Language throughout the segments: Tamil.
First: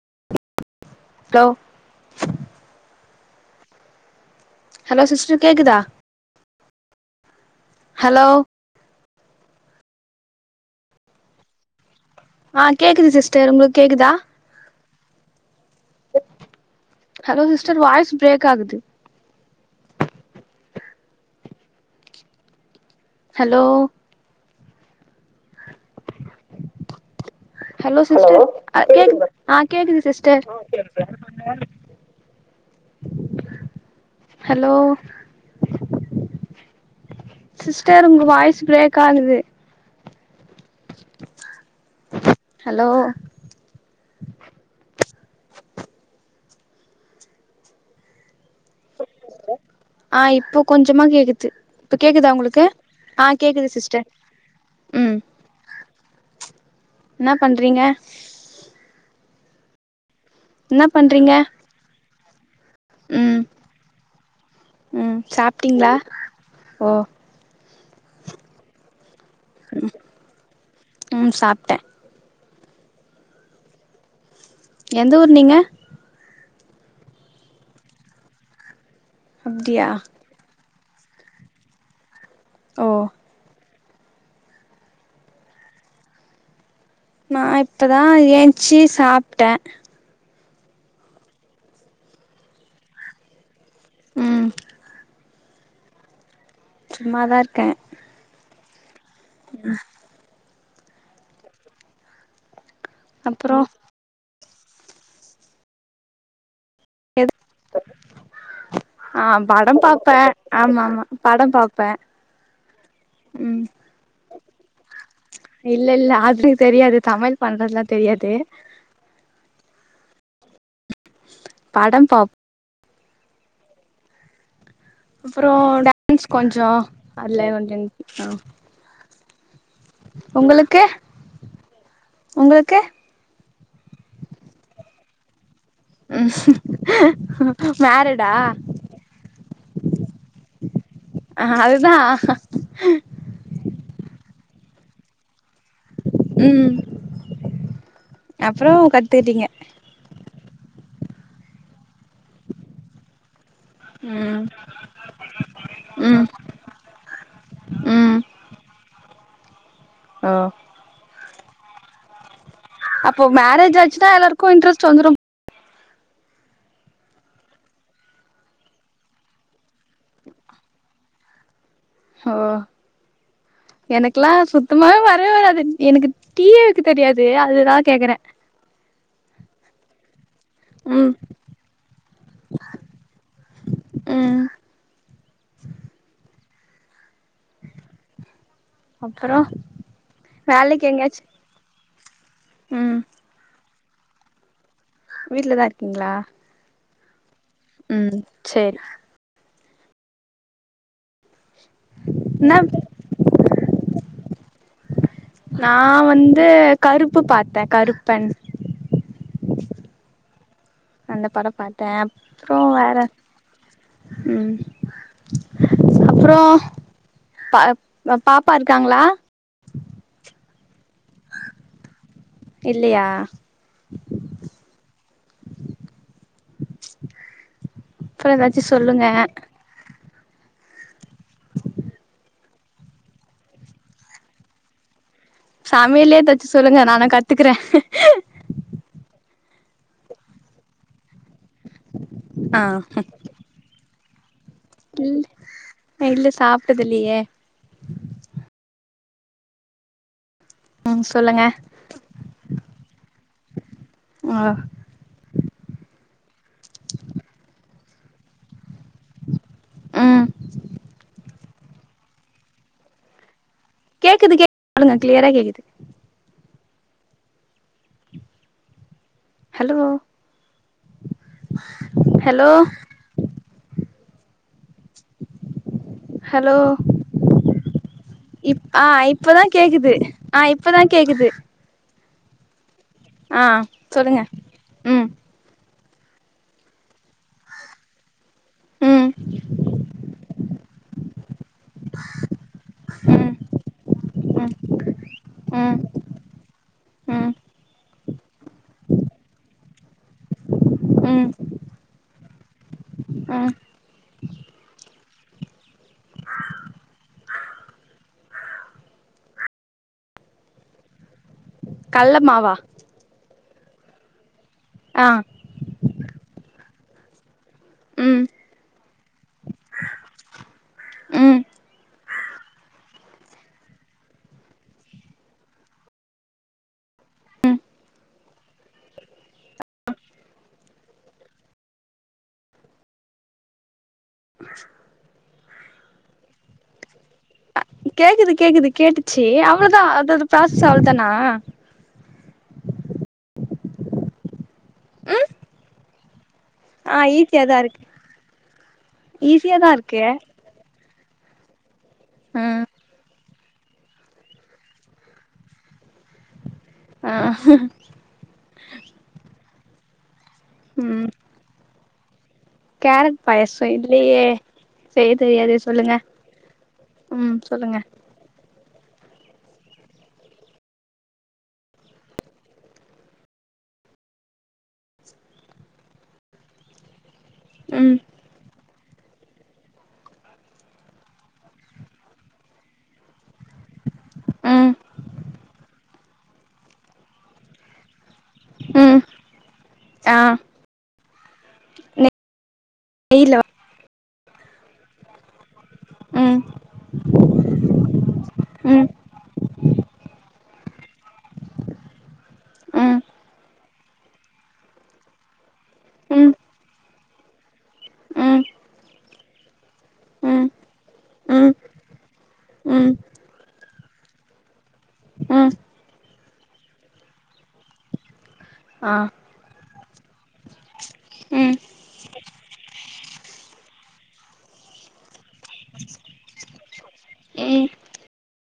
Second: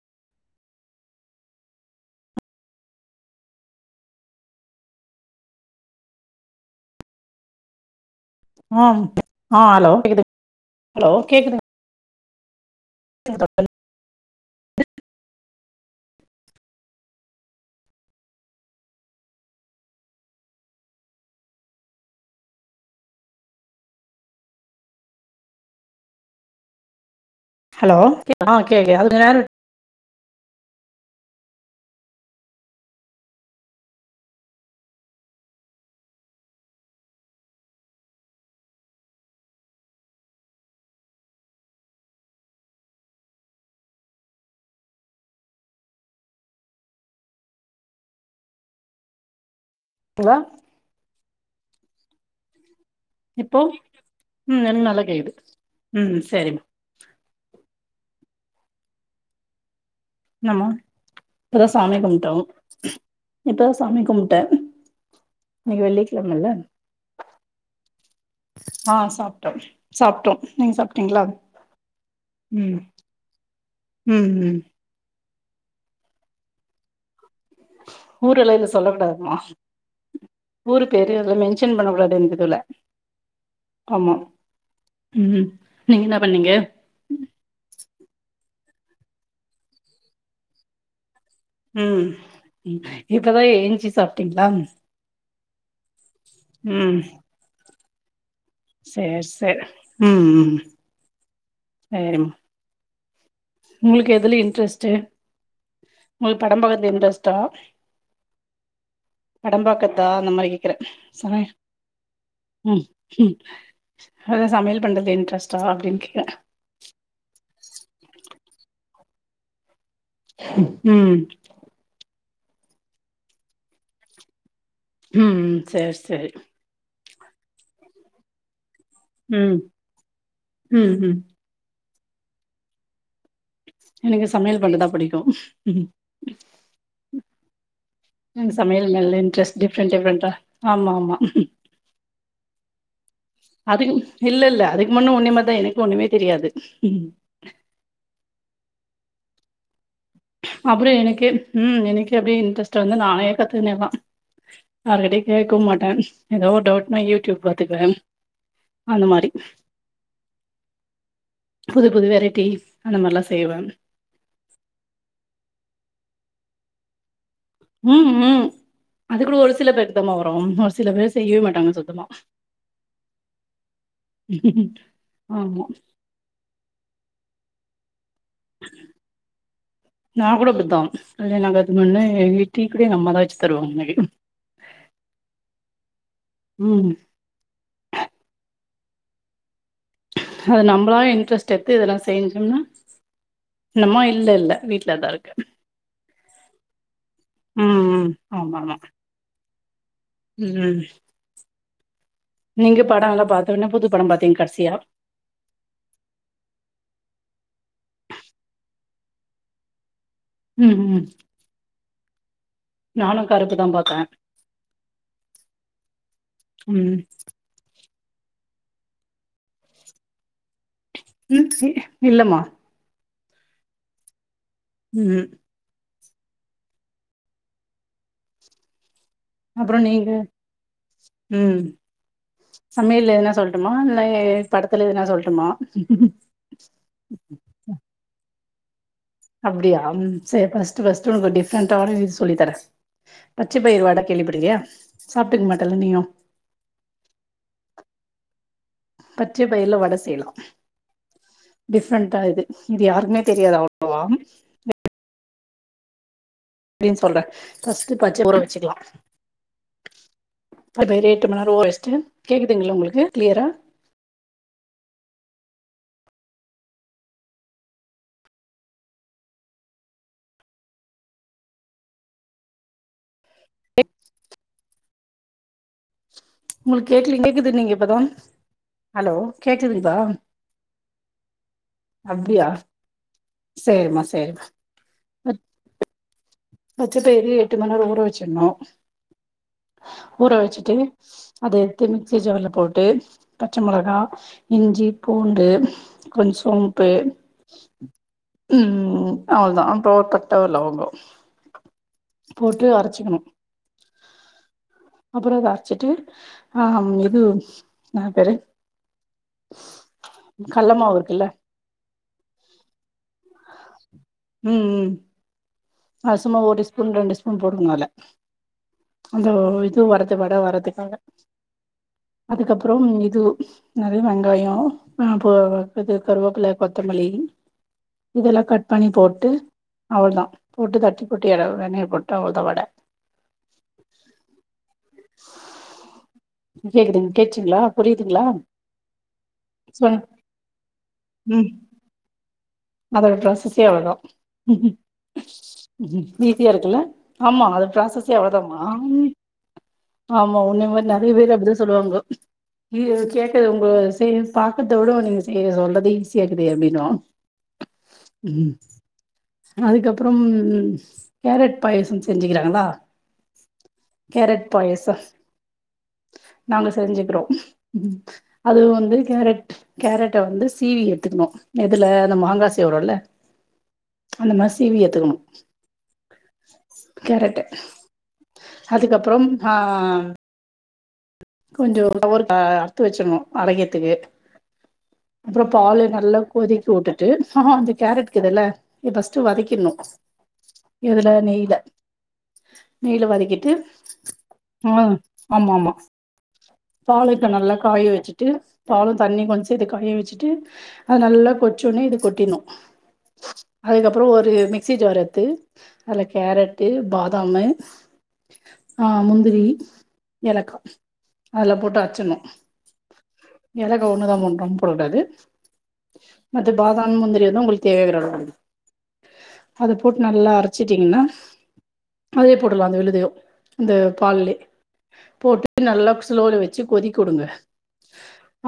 [unintelligible] [inaudible] ஹலோ சிஸ்டர் கேட்குதா ஹம் ஆஹ் ஹலோ கேக்குது ஹலோ கேக்குது ஆஹ் கேக்குது சிஸ்டர் உங்களுக்கு கேக்குதா ஹலோ சிஸ்டர் வாய்ஸ் பிரேக் ஆகுது ஹலோ ஹலோ சிஸ்டர் ஆ கேக்குது அதுக்கு கேட்குது நேரம் ஆஹ் கேட்குது சிஸர் ச ஹலோ சிஸ்டர் உங்க வாய்ஸ் பிரேக் ஆகுது ஹலோ ஆஹ் விட்டீங்களா இப்போ கொஞ்சமா கேக்குது இப்ப கேக்குதா உங்களுக்கு ஆ இப்போ கேக்குது சிஸ்டர் உம் எனக்கு நல்லா ம் கேட்குது உம் சரிம்மா என்ன பண்றீங்க ஆமா என்ன பண்றீங்க இப்பதான் சாமி கும்பிட்டோம் இப்பதான் சாமி கும்பிட்டேன் உம் இன்னைக்கு சாப்பிட்டீங்களா வெள்ளிக்கிழமல்ல ஓ ஆஹ் சாப்பிட்டோம் சாப்பிட்டோம் நீங்க சாப்பிட்டீங்களா ம் சாப்ட்டே உம் உம் உம் எந்த ஊர் நீங்க ஊரெல்லாம் இல்ல சொல்லக்க கூடாது அப்படியா ஊரு பேரு இதுல மென்ஷன் பண்ண விளாட இருந்ததுல ஓ ஆமா உம் நீங்க என்ன பண்ணீங்க நான் இப்பதான் ஏந்திச்சு சாப்பிட்டேன் உம் இப்பதான் ஏஞ்சி ம் சாப்பிட்டீங்களா சும்மாதான் இருக்கேன் சரி சரி உம் சரி அப்றோ உங்களுக்கு எதுல இன்ட்ரெஸ்ட்டு உங்களுக்கு படம் பாக்றதுல எது இன்ட்ரெஸ்ட்டா ஆ படம் பாக்ரத்தா பாப்பே அந்த மாரி கேக்குறேன் ஆமா ஆமா சமையல் படம் பாப்பே உம் ஹும் அதான் சமையல் பண்றதுன்ட் இல்லல்ல ஆது தெரியாது சமயல் பண்றதுல்லாம் தெரியாது ஹும் படம் பாப் ம் ம் அப்புறம் சேர் டேன்ஸ் சேரி கொஞ்சம் அதுல கொஞ்சம் இன்ட்ரெஸ்ட் தான் உம் உங்களுக்கு உங்களுக்கு எனக்கு சமையல் பன்றதான் புடிக்கும் உம் சமையல் நல்ல இன்ட்ரெஸ்ட் டிஃப்ரெண்ட் டிஃப்ரெண்டா ஆமா மா ஹ அதுக்குன் இல்லல்ல அதுக்கு முன்னு உன்னிய மாதி தான் எனக் கும் ஒண்ணுமே தெரியாது அப்புறோம் கத்துக்கிட்டீங்க அப்புறம் எனக்கே உம் எனக்கே அப்டியே இன்ட்ரெஸ்ட்டு வந்து நானே கத்துக்கினேல்லாம் ம் யார்கிட்டயும் கேக்கவும் மாட்டேன் ம் ஏதோ ஒரு டவுட்னா யூடியூப் பாத்துக்குவேன் அந்த மாரி அ புதுப்புது வெரேட்டிஸ் அப்போ மேரேஜ் ஆச்சினா எல்லாருக்கு இன்ட்ரெஸ்ட்டு வந்துரும் ம் ம் அது கூட ஒரு சில பேருக்கு தாமா வரும் ஒரு சில பேர் செய்யவே மாட்டாங்க சொல் ஒ எனக்குலா சுத்தமாவே வரவே வராது ஆமா எனக்கு டீயே வெக்க தெரியாது அதுதான் நா கூட அப்டித்தா ம் கல்யாண ஆகாதக்குமுன்னே டீக்கூட எங்க அம்மாதா வெச்சி தருவாங்க எனக்கு ம் ம் அப்புறோ அது நம்பளா இன்ட்ரெஸ்ட் எத்து இதெல்லா செய்ஞ்சோம்னா ம் நம்மொ இல்லல்ல வீட்ல தா இருக்கு வீட்லதா இருக்கீங்ளா ம் ம் ஆமாமா ம்கும் என்ன நீங்க படோ எல்லா பாத்தோன்ன புது படம் பாத்தீங் கடசியா நா வந்து கருப்பு பாத்த கருப்பன் ம் ம் அந்தப் படம் பாத்த அப்றோ வேற நானு கருப்பு தா பாத்தே ம் அப்றோ ம் ப அ பாப்பா இருக்காங்ளா ம் சி இல்லமா இல்லையா ம் அப்றோ எதாச்சி சொல்லுங்க அப்புறோ நீங்க ம் சமையல்ல எதுனா சொல்ட்டுமா இல்லே படத்துல எதுனா சொல்ட் சமையல்லே எதாச்சு சொல்லுங்க நானா கத்துக்குற அப்டியா ம் செர் ஃபஸ்ட்டு ஃபஸ்ட்டு உங்களுக் டிஃப்ரெண்டான இது சொல்லித்தர ஆ பச்சபயிரு வட கேள்விபட்ருக்கியா இல் அ இல்ல சாப்ட்டதில்லயே பச்சே பயிர்ல வட செய்லா ம் சொல்லுங்க டிஃப்ரெண்டா இது இது யாருக்குமே தெரியாது அவ் ளவா ஆ எப்டின் சொல்ற ஃபர்ஸ்ட்டு பச்ச ஊற வச்சிக்கலா ம் அது ரேட்டு மண்ணர் ஊற வெஸ்டு கேக்குதுங்களா உங்களுக்கு கிளியரா கேக்குது கே சொல்லுங்க கிளியரா கேக்குது ஹலோ ஹலோ ஹலோ உங்களுக் கேக்குலீங் கேக்குது நீங்க இப்பதா இப் அ ஹலோ இப்பதா கேக்குது கேக்குதுங்களா அ இப்பதா கேக்குது அப்டியா ஆ சேரிமா சொல்லுங்க சேரிமா ம் பச்ச பயிரு எட்டு மண்நேரோ ஊற வச்சின்னோ ம் ஊற வச்சிட்டு அத எத்து மிக்சி ஜார்ல போட்டு ம் பச்ச மொளகா ம் இஞ்சி பூண்டு ம் கொஞ் சோம்பே ம் ம் அவ்ள்தா அப்றோ பட்ட லவங்கோ ம் போட்டு அரச்சிக்கணு ம் அப்புறோ அத அரச்சிட்டு அ இது இன்னா போரு கல்லமாவுருக்குல்ல கல்லமாவா ம் ம் அது சும்மா ஒரு ஸ்பூன் ரெண்டு ஸ்பூன் போடுங்கனோ அதுல ம் அந்தோ இது வர்றது வட வர்றதுக்காக ம் அதுக்கப்புறோம் இது நெறைய வெங்காயோ அஹ் அப்போ இது கருவேப்பிள்ள கொத்த மல்லி இதெல்லா கட் பண்ணி போட்டு அவ்ள்தா போட்டு தட்டி போட்டு எட வெண்ணயில போட்ட உலுத்தவட கேக்குதுங் கேட்ச்சி கேக்குது கேக்குது கேட்டுச்சி அவ்ளோதா சொல்லுங் அதோட பராசஸ் அவ்ளோதானா ம் அதோட ப்ராசஸே அவ்ளோதா ஈஸியா இருக்குல்ல ஆ ஈஸியா ஆமா தா அது இருக்கு ப்ராசஸே எவ்வளதாமா ஈஸியா தா இருக்கு ஆமா உன்ன மாரி நா நெறைய பேரு அப்டிதா சொல்லுவாங்கோ ம் உங்கள செய் பாக்கறத விட நீங்க செய் சொல்லறது ஈஸியாக்குது அப்டின்னுவாங் ஆ அதுக்கப்புறம் ம் கேரட் பாயசம் செஞ்சிக்கிற கேரட் பாயசோ இல்லியே பாயசம் செய்ய தெரியாது சொல்லுங்க நாங்க செஞ்சிக்கிறோ ம் சொல்லுங்க அது வந்து கேரட் கேரட்ட வந்து சீவி எடுத்துக்கணு இதுல இதுல மாங்கா சீவுறோல அந்த மாரி சீவி எத்துக்கணு கேரட்டு ம் அதுக்கப்புறம் அஹ் கொஞ்சோ ஒரு அஹ் அறுத்து வச்சிட்ணோ அரைக்கிற்துக்கு ம் அப்புறம் பாலு நல்லா கொதிக்க வுட்டுட்டு அந்த கேரட் இருக்குதுல்ல ம் ஃபர்ஸ்ட்டு வதக்கிட்ணோ ஆ எதுல நெய்ல நெய்ல வெயில்ல வதக்கிட்டு அஹ் ஆம ஆமா ம் பால இப்ப நல்லா காய வச்சிட்டு ம் பாலு தண்ணி கொஞ்சோ இது காய வச்சிட்டு அது நல்லா கொச்சோனே இது கொட்டிட்னோ ம் அதுக்கப்புறோ ஒரு மிக்சி ஜார் எத்து அதுல ம் கேரட்டு பாதாமு ம் அஹ் முந்திரி ம் ஏலக்கா ம் அதெல்லா போட்டு அர்ச்சின்னோ ம் ஏலக்கா ஒண்ணுதா போட்னோ ரெண்டுலா போட கூடாது ம் மத்த பாதாம் முந்திரிலா உங்களுக்கு தேவையாங்குற அளவு அஹ் அத போட்டு நல்லா அரச்சிட்டீங்ன்னா அதே போட்டுலா அந்த விலுதயு இந்த பால்லயே போட்டு நல்லா ஸ்லோல வச்சி நல்லா கொதிக்க வுடுங்க ம்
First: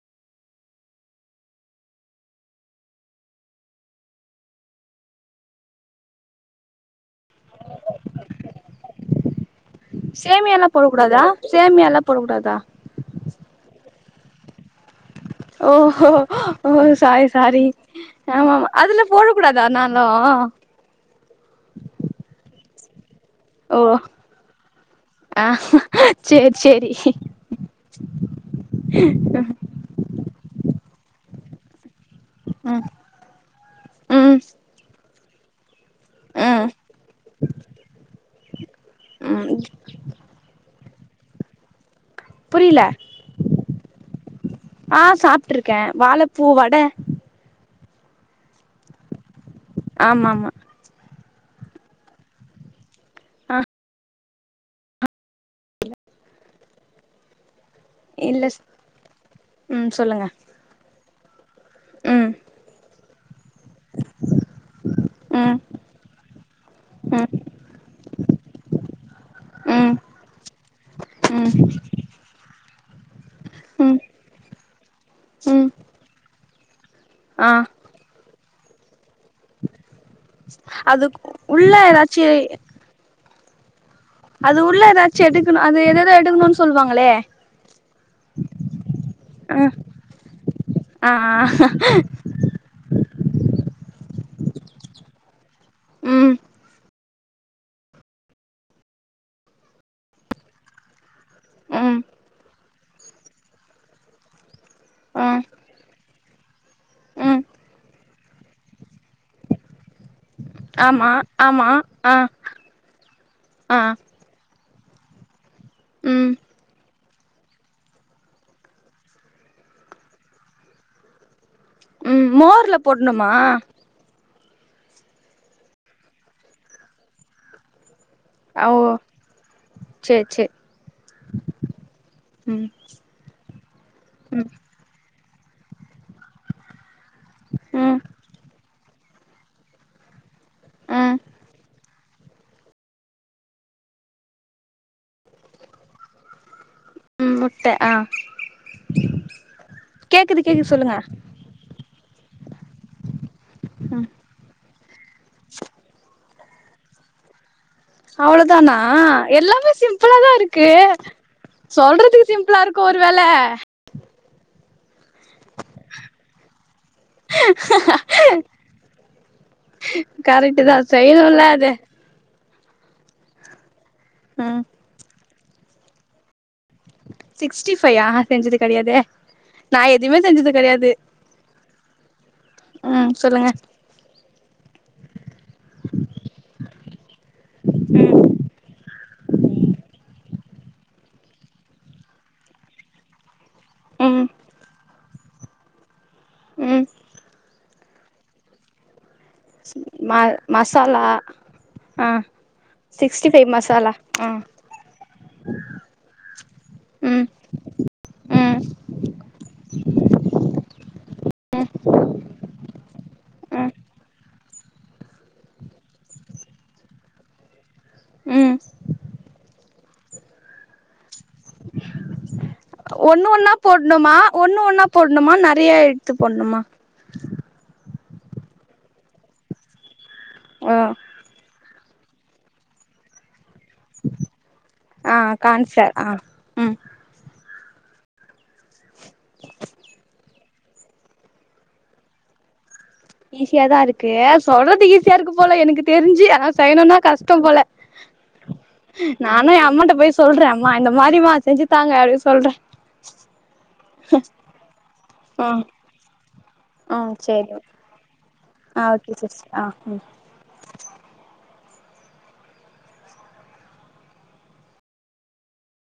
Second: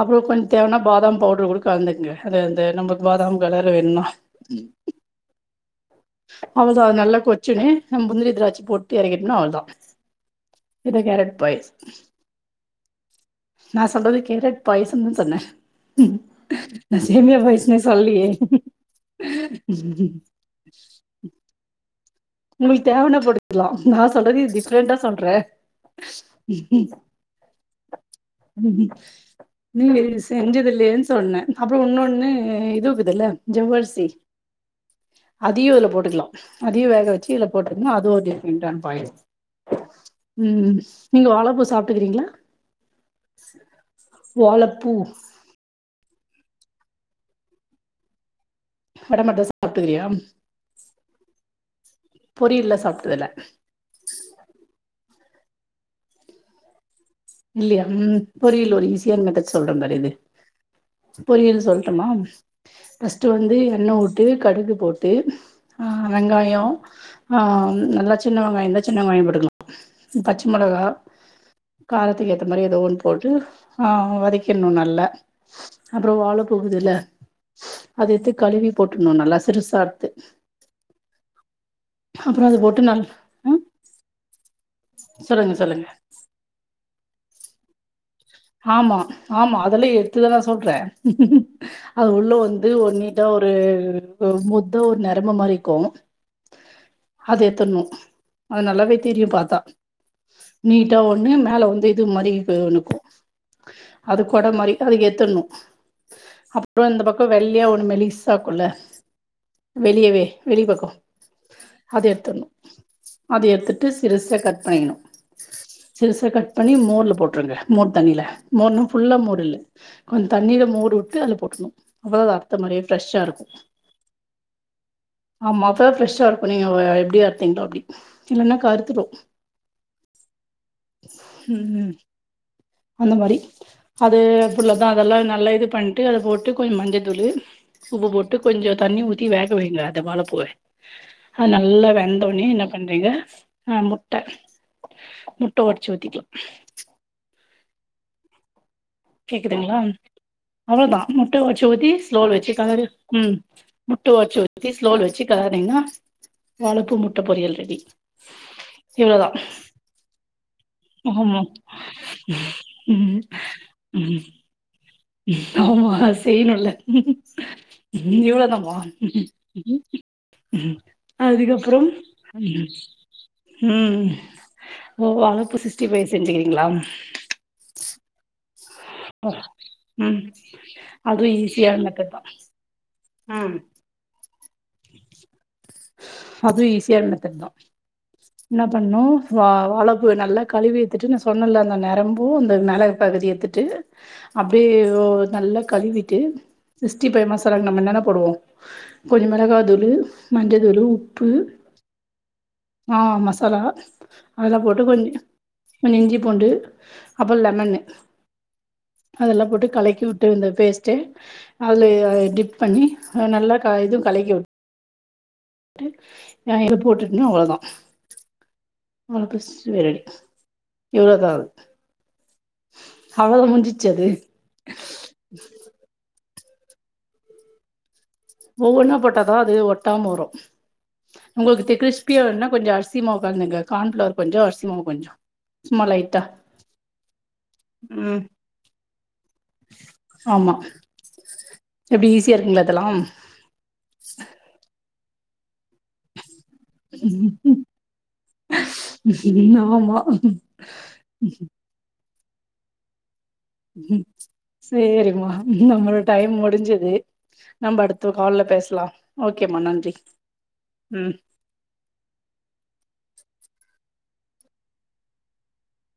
அப்போ கொஞ்சோ தேவனா பாதாம் பவுடரு கூட கழந்துகுங்க அது அந்த நம்மக்கு பாதாம் கலற வேணுண்ணா அவ்ளதா அது நல்லா கொச்சன்னே நம் முந்திரி திராச்சு போட்டு இறக்கீட்டோனா அவ்ளோதா. சேமியால்லா போட இதா கூடாதா? கேரட் பாயசம் சேமியால்லா போட கூடாதா? நா சொல்றது கேரட் பாய்ச ஓஹோ ஓ நா சாரி சேமியா சாரி பாயஸ்னே சொல்லயே ஆமாமா அதுல போடக்கூடாதா நா னா உங்கள்க்கு தேவனப்படு த்லா ஓ நா சொல்றது டிஃப்ரெண்டா சொல்றே ஆ சேரி சேரி ம் நீ செஞ்சதில்லேன் சொ சொன்ன அப்புறோ உன்னொண்ணு ம் இது இக்குதுல்ல ஜவ்வர்சி ம் அதியோஅதுல போ ட்டுக்லா ம் அதயு வேக வச்சு இதுல போட்ரனு அது ஒரு டிஃப்ரண்டான பாயா ம் நீங்க வாழப்பூ சாப் புரில வாழப்பூ ஆஹ் சாப்ட்டு இருக்க வாழப் ப்பூ வட மேடம் மந்தா சாப்டதில்லியா? ஆமாமா பொரியல்லா சாப்ட்டதில. ஆ இல்லியா ம் இல்ல பொரியல் ஒரு ஈஸியான மெத்தட் சொல்ற ம் பாரு இது சொல்லுங்க பொரியல் சொல்டுமா? ம் டு வந்து எண்ணவுட்டு கடுகு போட்டு ம் அ வெங்காயோ ம் நா நல்லா சின்ன வெங்காயோ இருந்தா சின்ன வெங்காயோ போட்டுக்கலா ம் பச்ச மொளகா ம் காரத்துக்கு ஏத்த மாரி ஏதோ ஒன்னு போட்டு ஆ ம் வதக்கிட்னு நல்லா ம் அப்புறோ வாழப்பூக்குதுல்ல ஆ கழுவி போட்ருன்னு நல்லா சிறுசா அறுத்து அது உள்ள ஏதாச்சு அப்றோ அத போட்டு நல் ம் அது உள்ள ஏதாச்சி சொல்லுங்க எடுக்கனு அது சொல்லுங்க எததோ எடுக்கணுன்னு சொல்லுவாங்களே ஆமா ஆமா ம் அதெல்லா எடுத்துதா நா சொல்றே ஆ அது உள்ள வந்து ஒரு நி ட்டா ஒரு முத்தா ஒரு நரம்பு மாரி இருக்கோ ம் அத எடுத்துட்னு. அது நல்லாவே தெரியு பாத்தா நீட்டா ஒர் னு மேல வந்து ம் இது மாரி இது ஒன்னு அது கொட மாரி அதக் எத்துட்னு ம் அப்றோ இந்த பக்கோ ம் வெள்ளயா ஒன்னு மேலிஸா இருக்குல்ல வெளியவே வெளிப்பக்கோ ஆமா ஆமா அத ஆ எத்துட்னு. அத ஆ எத்துட்டு சிறுசா கட் [unintelligible] சிறுசா ம் கட் பண்ணி மோர்ல போட்ருங்க. மோர் தண்ணில மோர்னா ஃபுல்லா மோரு இல்ல கொஞ்சோ தண்ணீல மோர்வுட்டு அதுல போட்ருனு. ம் அவ்வளவுதா அர்த்த மோர்ல மாரியே ஃப்ரெஷ்ஷா போடணுமா இருக்கு. ஆமா அப்பதா ஃப்ரெஷ்ஷா இருக்கு. நீங்க எப்டி அர்திங்களோ அப்டி இல்லன்னா ஓ கருத்துடு சேரி சேரி ம் ம் அந்த மாரி அது ம் அதுலதா அதெல்லா நல்லா இது பண்ட்டு அத போட்டு கொஞ்சோ மஞ்சள் அதுலயே ம் உப்பு போட்டு கொஞ்சோ தண்ணி ஊத்தி வேக வைங்க அந்த வாழப்பூவ. ம் அது நல்லா வெந் தோனே என்ன பண்றீங்க ஆ முட்ட முட்ட ஒடச்சி ஊத்திக்கலா ம் முட்ட ஆ கேக்குதுங்ளா? கேக்குது கேக்குது சொல்லுங்க அவ்ளோதா முட்ட ஒச்சு ஊத்தி ஸ்லோ வெச்சுக்களறு ம் முட்ட ஒச்சு ஊத்தி ஸ்லோல வெச்சு கெளர்னிங்னா வாழப்பூ முட்ட பொரியல் ரெடி. அவ்ளோதானா இவ்ளோதா எல்லாமே சிம்பளா தா இருக் க்கு ஆமா சொல்றதுக்கு சிம்பளா இருக்கோ ஒரு வேல ம் ம் ஆமா செய்ணுல்ல இவ்ளோதாமா கரெக்ட் தா செய்யணும்ல அது அதுக்கப்றோ ம் ம் ம் ஓ வாழப்பூ சிக்ஸ்டீஃபை செஞ்சிக்கி சிக்ஸ்டி ஃபைய்யா செஞ்சது கெடையாதே நா எதுவுமே செஞ்சது கெடையாது ஈசியான மெத்தட்பா ம் சொல்லுங்க அதுவு ஈஸியான மெத்தட் தா ம் என்ன பண்ணு வா வாழ பூவ நல்லா கழுவி எத்துட்டு நா சொன்னல்ல அந்த நரம்பும் அந்த மேல பகுதி எத்துட் ட்டு ம் அப்டியே நல்லா கழுவிட்டு ம் சிக்ஸ்டி ஃபை மசாலா நம்ம என்ன என்னலா போடுவோ கொஞ்சோ மொளகா தூளு ம மஞ்ச தூளு மசாலா உப்பு ஆ ஆ சிக்ஸ்டி ஃபைவ் மசாலா ஆ அதெல்லா போட்டு கொஞ்சோ கொஞ்சோ இஞ்சி பூண்டு ம் அப்புறோம லெமன்னு ம் அதெல்லா போட்டு கலக்கி விட்டு இந்த பேஸ்ட்டு அதில டிப் பண்ணி நல்லா ம் க இது கலக்கிவுட் டு எண்ணெயில போட்டுட்டோம்னா அவ்ளோதா ம் அது சேரி இவ்வளோ தா அது ஒன்னு ஒன்னா போட்ணுமா ஒன்னு ஒன்னா போட்ணுமா நெறைய எடுத்து போட்ணுமா ஒவ்வொன்ன போட்டாதா அது ஒட்டாம வரோ ஆ உங்களுக்கு கிரிஸ் ப்பியா வேணும்னா கொஞ்சோ அரிசி மாவு கலந்துகோங்க கான்ஃபிளவர் கொஞ்சோ அரிசி மாவு கொஞ்சோ ஆ சும்மா கான்ஃப்ளவர் ஆ லைட்டா ம் ம் ஆமா எப்படி ஈஸியா இருக்குங்களா இதெல்லாம் ஈஸியா தான் இருக்கு சொல்றது ஈஸியா இருக்கு போல எனக்கு தெரிஞ்சு ஆன செய்யணும்ன்னா கஷ்டம் போல நானும் என் அம்மிட்ட ஆமா போய் சொல்றேன் அம்மா இந்த மாதிரிமா செஞ்சுத்தாங்க அப் சொல்றன் சேரிம்மா ம் நம்மளோட டைம் முடிஞ்சது ம் சேரி நம்ம அடுத்து கால்ல ஆ பேசலாம் ஓகே சிஸ் ஓகேம்மா ஆ நன்றி ம் ம்